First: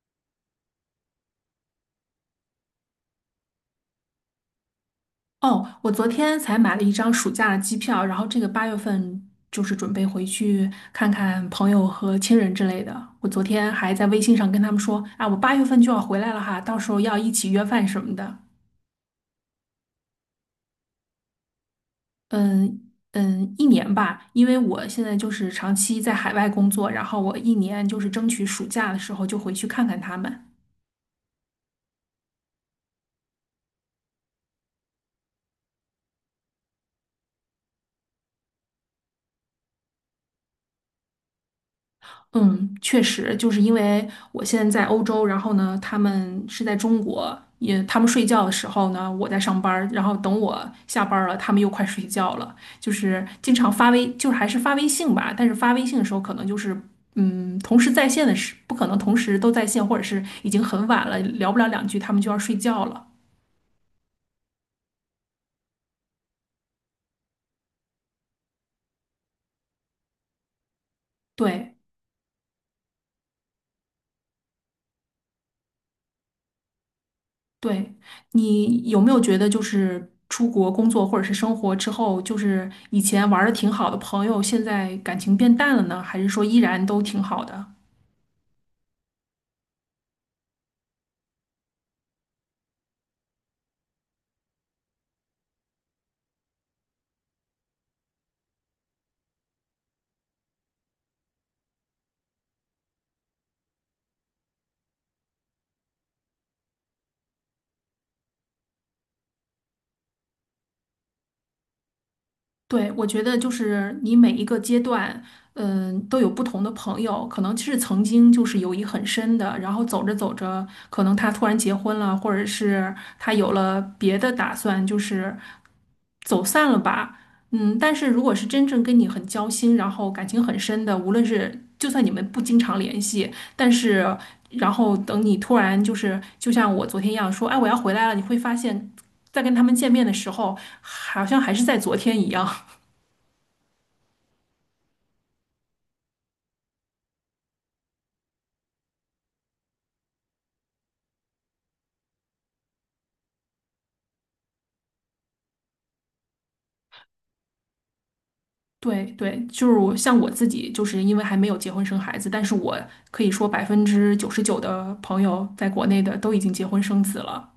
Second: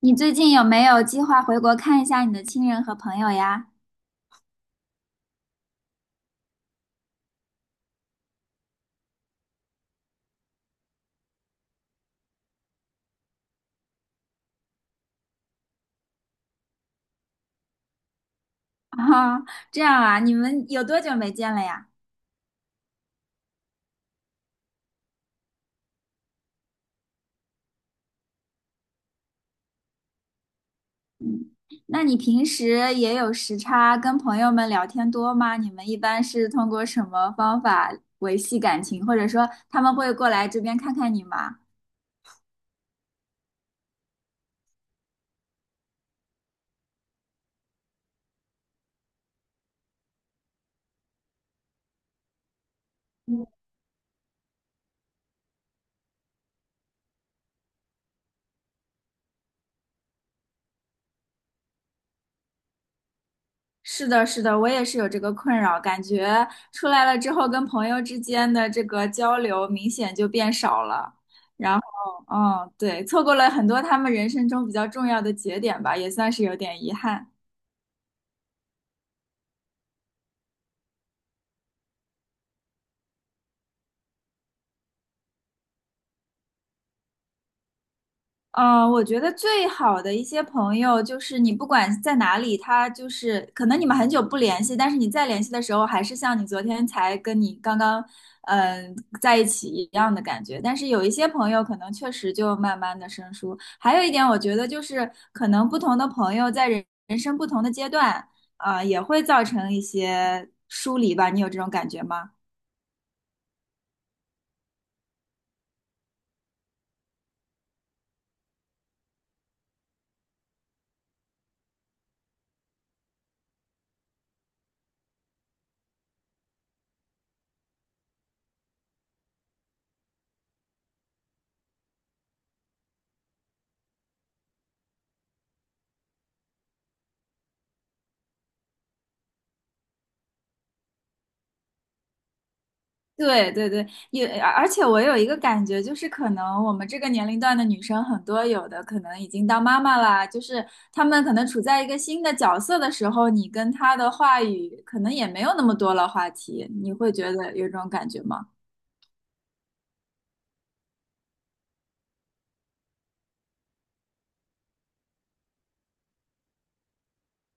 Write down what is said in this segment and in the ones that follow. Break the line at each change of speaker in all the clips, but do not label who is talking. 你最近有没有计划回国看一下你的亲人和朋友呀？
哦，我昨天才买了一张暑假的机票，然后这个八月份就是准备回去看看朋友和亲人之类的。我昨天还在微信上跟他们说，啊，我八月份就要回来了哈，到时候要一起约饭什么的。
啊，这样啊，你们有多久没见了呀？
嗯嗯，一年吧，因为我现在就是长期在海外工作，然后我一年就是争取暑假的时候就回去看看他们。
那你平时也有时差，跟朋友们聊天多吗？你们一般是通过什么方法维系感情，或者说他们会过来这边看看你吗？
嗯，确实，就是因为我现在在欧洲，然后呢，他们是在中国，也他们睡觉的时候呢，我在上班儿然后等我下班儿了，他们又快睡觉了，就是经常发微，就是还是发微信吧，但是发微信的时候可能同时在线的时，不可能同时都在线，或者是已经很晚了，聊不了两句，他们就要睡觉了。
是的，是的，我也是有这个困扰，感觉出来了之后跟朋友之间的这个交流明显就变少了。
对。
嗯，对，错过了很多他们人生中比较重要的节点吧，也算是有点遗憾。
对，你有没有觉得，就是出国工作或者是生活之后，就是以前玩的挺好的朋友，现在感情变淡了呢？还是说依然都挺好的？
我觉得最好的一些朋友，就是你不管在哪里，他就是可能你们很久不联系，但是你再联系的时候，还是像你昨天才跟你刚刚在一起一样的感觉。但是有一些朋友，可能确实就慢慢的生疏。还有一点，我觉得就是可能不同的朋友在人生不同的阶段，也会造成一些疏离吧。你有这种感觉吗？
对，我觉得就是你每一个阶段，嗯，都有不同的朋友，可能是曾经就是友谊很深的，然后走着走着，可能他突然结婚了，或者是他有了别的打算，就是走散了吧。嗯，但是如果是真正跟你很交心，然后感情很深的，无论是就算你们不经常联系，但是然后等你突然就是就像我昨天一样说，哎，我要回来了，你会发现。在跟他们见面的时候，好像还是在昨天一样。
对对对，也而且我有一个感觉，就是可能我们这个年龄段的女生很多，有的可能已经当妈妈啦，就是她们可能处在一个新的角色的时候，你跟她的话语可能也没有那么多了话题，你会觉得有这种感觉吗？
对对，我像我自己，就是因为还没有结婚生孩子，但是我可以说99%的朋友在国内的都已经结婚生子了。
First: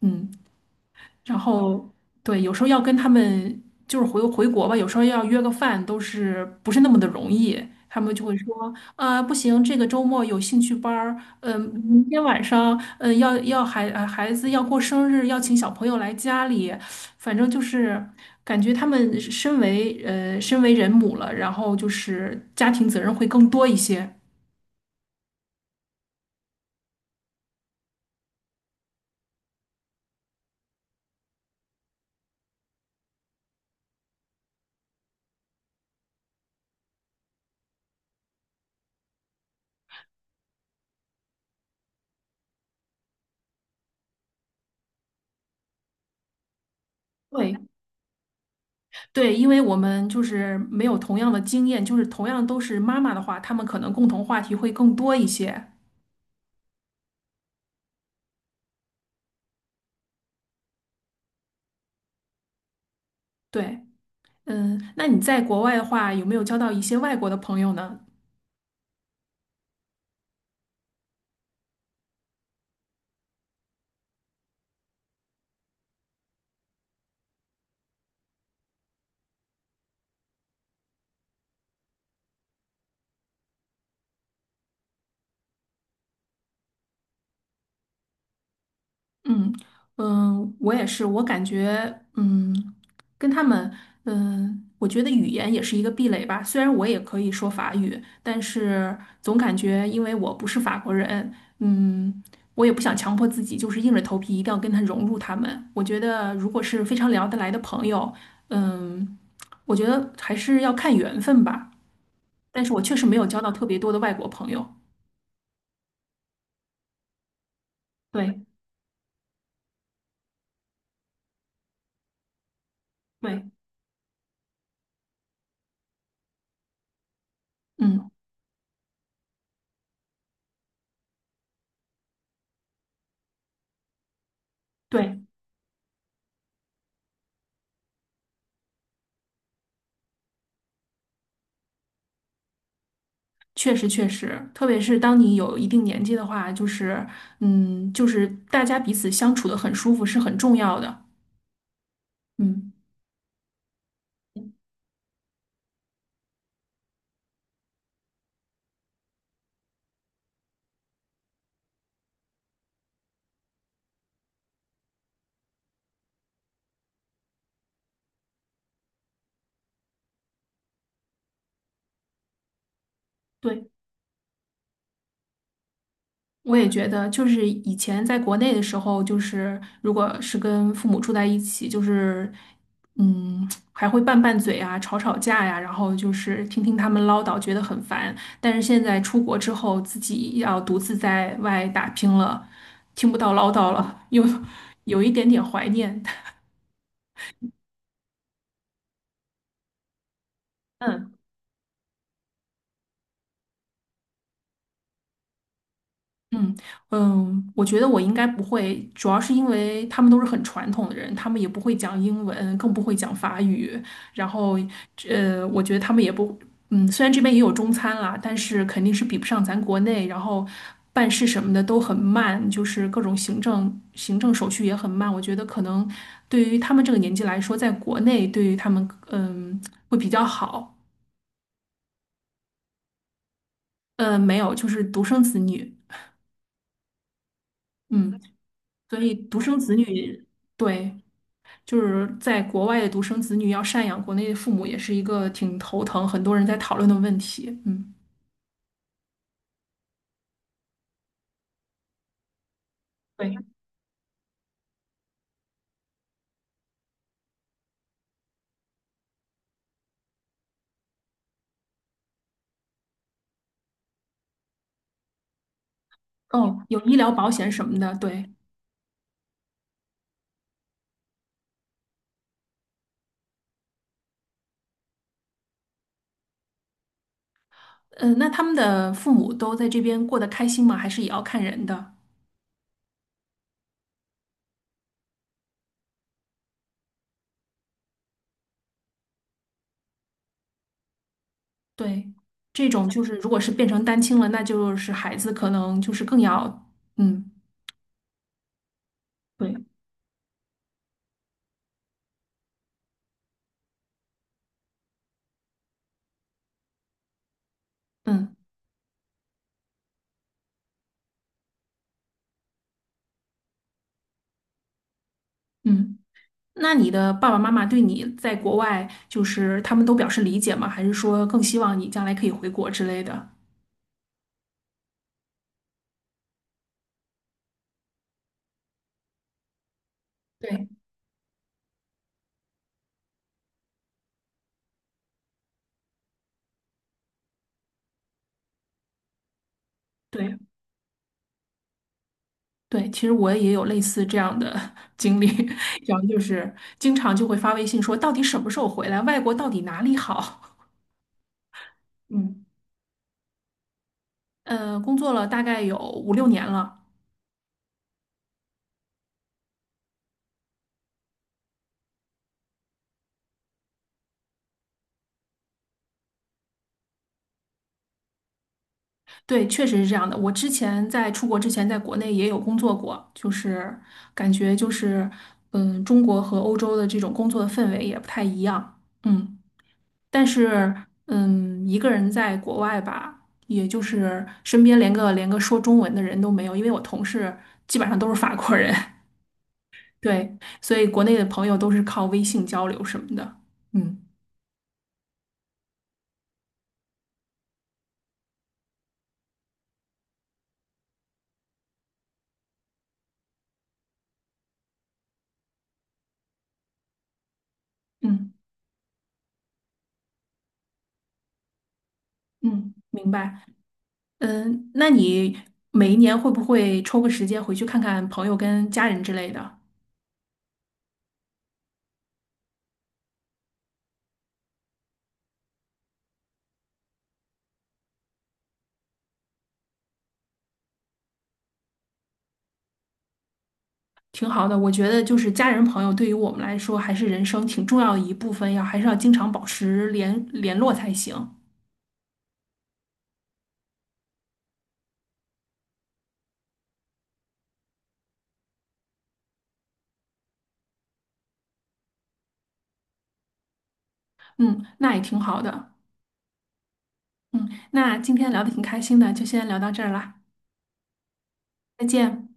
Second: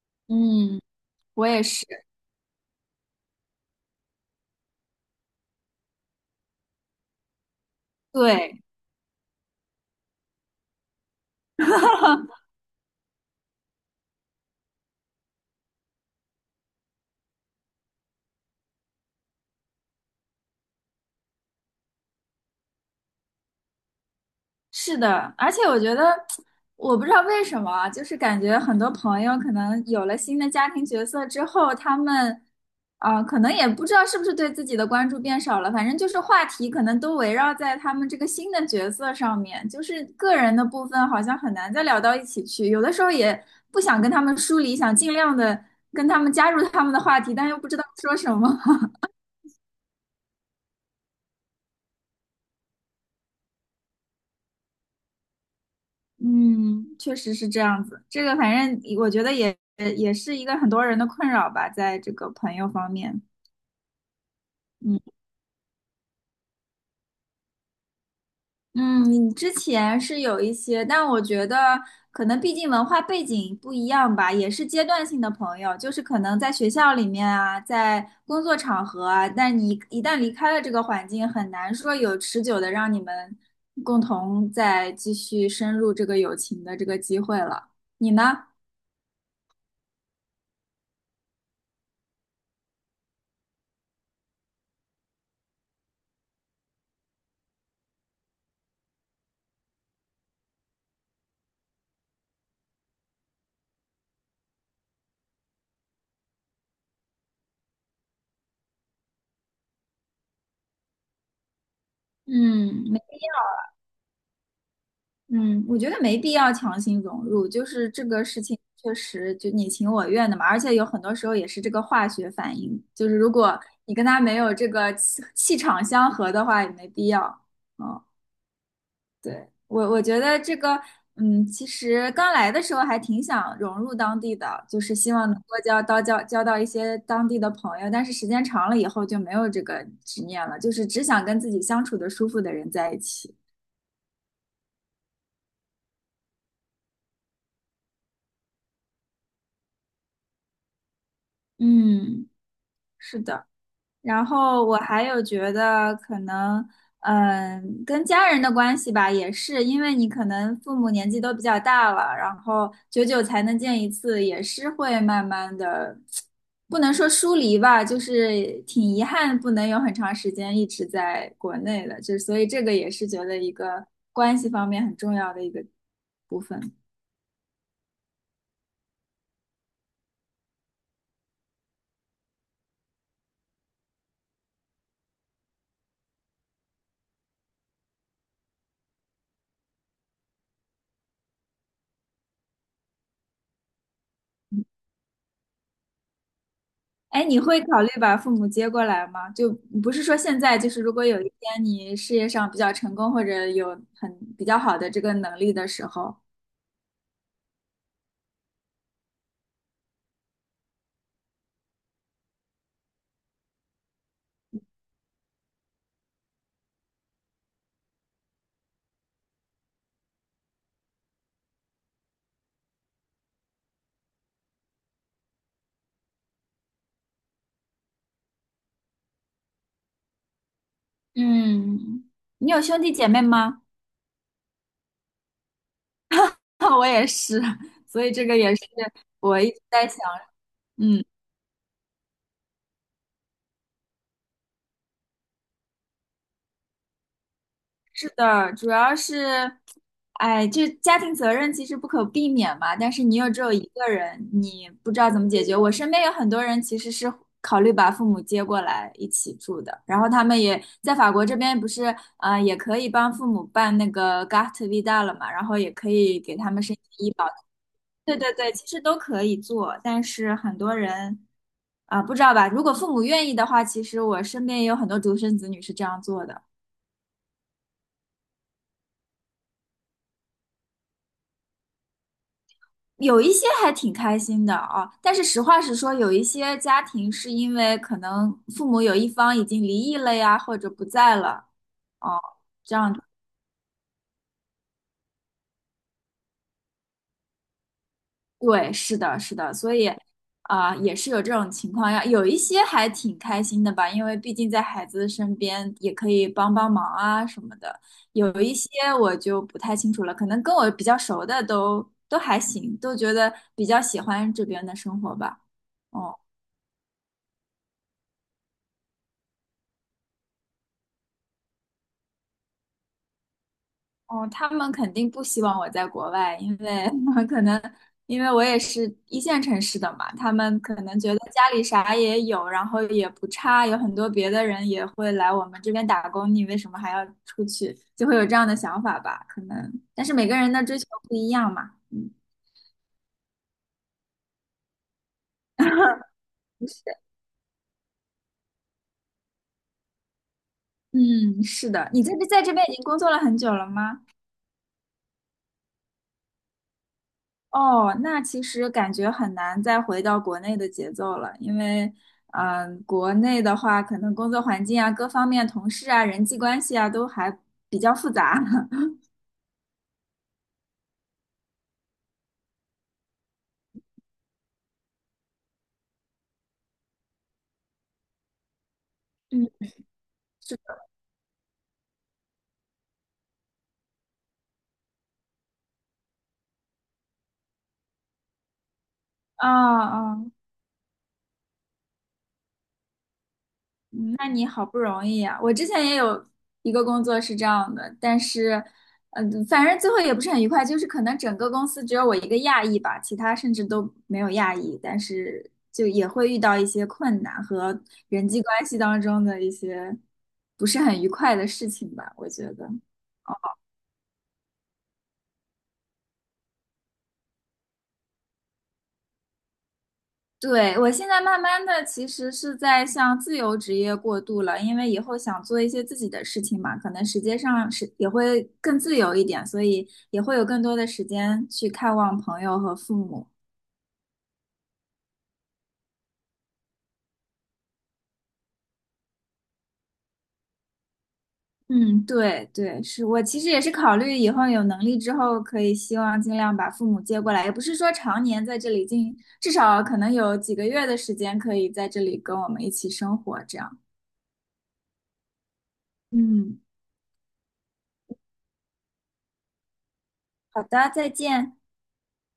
嗯。
嗯，
然
我也是。
后对，有时候要跟他们就是回回国吧，有时候要约个饭都是不是那么的容易。他们就会
对，
说，啊、不行，这个周末有兴趣班儿，嗯、明天 晚上，嗯、要要孩呃孩子要过生日，要请小朋友来家里，反正就是感觉他们身为人母了，然后就是家庭责任会更多一些。
是的，而且我觉得，我不知道为什么啊就是感觉很多朋友可能有了新的家庭角色之后，他们可能也不知道是不是对自己的关注变少了，反正就是话题可能都围绕在他们这个新的角色上面，就是个人的部分好像很难再聊到一起去，有的时候也不想跟他们疏离，想尽量的跟他们加入他们的话题，但
对，
又不知道说什么。
对，因为我们就是没有同样的经验，就是同样都是妈妈的话，他们可能共同话题会更多一些。
嗯，确实是这样子。这个反正我觉得也是一个很多人的困扰吧，在这个朋友方面。
对，嗯，
嗯
那你在国外的话，有没有交到一些外国的朋友呢？
嗯，你之前是有一些，但我觉得可能毕竟文化背景不一样吧，也是阶段性的朋友，就是可能在学校里面啊，在工作场合啊，但你一旦离开了这个环境，很难说有持久的让你们共同再继续深入这个友情的这个机会了。你呢？
嗯嗯，我也是，我感觉嗯，跟他们嗯，我觉得语言也是一个壁垒吧。虽然我也可以说法语，但是总感觉因为我不是法国人，嗯，我也不想强迫自己，就是硬着头皮一定要跟他融入他们。我觉得如果是非常聊得来的朋友，嗯，我觉得还是要看缘分吧。但是我
嗯，
确实没有交到特别多的外国朋友。
嗯，我觉得没必要强行融入，就是这个
对
事情确实就你情我愿的嘛，而且有很多时候也是这个化学反应，就是如
对，
果你跟他没有这个气场相合的话，也没必要。嗯，
嗯，
对，我觉得这个，嗯，其实刚来的时候还挺想融入当地的，就是希
对。
望能够交到一些当地的朋友，但是时间长了以后就没有这个执念了，就是只想跟自己相处的舒服的人在一起。
确实，确实，特别是当你有一定年纪的话，就是，嗯，就是大家彼此相处的很舒服是很重要的。
嗯，
嗯，
是的。然后我还有觉得可能，嗯，跟家人的关系吧，也是因为你可能父母年纪都比较大了，然后久久才能见一次，也是会慢慢的，不能说疏离吧，就是挺遗憾不能有很长时间一直在国内的，就所以这个也是觉得一
对，
个关系方面很重要的一个部
我也
分。
觉得，就是以前在国内的时候，就是如果是跟父母住在一起，就是，嗯，还会拌拌嘴啊，吵吵架呀、然后就是听听他们唠叨，觉得很烦。但是现在出国之后，自己要独自在外打拼了，听不到唠叨了，又有一点点怀念。
哎，你会考虑把父母接过来吗？就不是说现在，就是如果
嗯。
有一天你事业上比较成功，或者有很比较好的这个能力的时候，
嗯嗯，我觉得我应该不会，主要是因为他们都是很传统的人，他们也不会讲英文，更不会讲法语。然后，呃，我觉得他们也不，嗯，虽然这边也有中餐啦，但是肯定是比不上咱国内。然后办事什么的都很慢，就是各种行政手续也很慢。我觉得可能对于他们这个年纪来说，在国内对于他们，嗯，会比较好。
嗯，你有兄弟姐妹吗？
呃，没有，就是独生子女，
我也是，所以
嗯。
这个也是
所以独
我一
生
直
子
在想，
女，对，
嗯。
就是在国外的独生子女要赡养国内的父母，也是一个挺头疼，很多人在讨论的问题。嗯，
是的，主要是，哎，这家庭责任其实不可避免嘛，但是你又
对，
只有一个人，你不知道怎么解决。我身边有很多人其实是考虑把父母接过来一起住的，然后他们也在法国这边不是，也可以帮父母办那个 Gart Vida 了嘛，然后也可以给他们
哦，
申
有医
请
疗
医保。
保险什么的，
对
对，
对对，其实都可以做，但是很多人啊，不知道吧？如果父母愿意的话，其实我身边也有很多独生子女是这样做的。
嗯、那他们的父母都在这边过得开心吗？还是也要看人的？
有一些还挺开心的啊，但是实话实说，有一些家庭是因为可能父母有一方已经离异了呀，或者不在了
对，
哦，
这
这
种
样
就是如果是变成单亲了，那就是孩子可能就是更要，嗯，
对，是的，是的，
对，
所以啊，也是有这种情况呀。有一些还挺开心的吧，因为毕竟在孩子身边也可以帮帮忙啊什么的。有
嗯
一些我就不太清楚了，可能跟我比较熟的都还行，都觉得比较喜欢这边的生活吧。
嗯。
哦。
那你的爸爸妈妈对你在国外，就是他们都表示理解吗？还是说更希望你将来可以回国之类的？
哦，他们肯定不希望我在国外，因为 可能因为我也是一线城市的嘛，他们
对，
可能觉得家里啥也有，然后也不差，有很多别的人也会来我们这边打工，你为什么还要出去？就会有这样的想法吧，可能。但是每个
对
人的追求不一样嘛，嗯，
对，其实我也有类似这样的 经历，然后就是经
是，
常就会发微信说，到底什么时候回来？外国到底哪里好？
嗯，是的。你 在这在
嗯，
这边已经工作了很久了吗？
呃，工作了大概有5、6年了，
哦，那其实感觉很难再回到国内的节奏了，因为，国内的话，可能工作环境啊、各方面、同事啊、人际关系啊，都还比较复杂。
对，确实是这样的。我之前在出国之前，在国内也有工作过，就是感觉就是，嗯，中国和欧洲的这种工作的氛围也不太一样。嗯。
嗯，
但
是
是，嗯，一个人在国外吧，也就是身边连个说中文的人都没有，因为我同事基本上都是法国人，
啊 啊
对，所以国内的朋友都是靠微信交流什么的。嗯
那你好不容易啊！我之前也有一个工作是这样的，但是，反正最后也不是很愉快，就是可能整个公司只有我一个亚裔吧，其他甚至都没有亚裔，但是就也会遇到一些困难和人
嗯
际关系当中的一些不是很愉快的事情吧，我觉得。
嗯，明白。嗯，那你每一年会不会抽个时间回去看看朋友跟家人之类的？
对，我现在慢慢的其实是在向自由职业过渡了，因为以后想做一些自己的事情嘛，可能时间上是也会更自由一点，所以也会有更多的时间去看望朋友和父母。
挺好的，我觉得就是家人朋友对于我们来说还是人生挺重要的一部分，要还是要经常保持联络才行。
嗯，对对，是我其实也是考虑以后有能力之后，可以希望尽量把父母接过来，也不是说常年在这里进，至少可能有几个月的时间可以在这里跟我们一起生活，这样。
嗯，那也挺好的。
嗯，
嗯，那今天聊的挺开心的，就先聊到这儿啦，
好的，再见。
再见。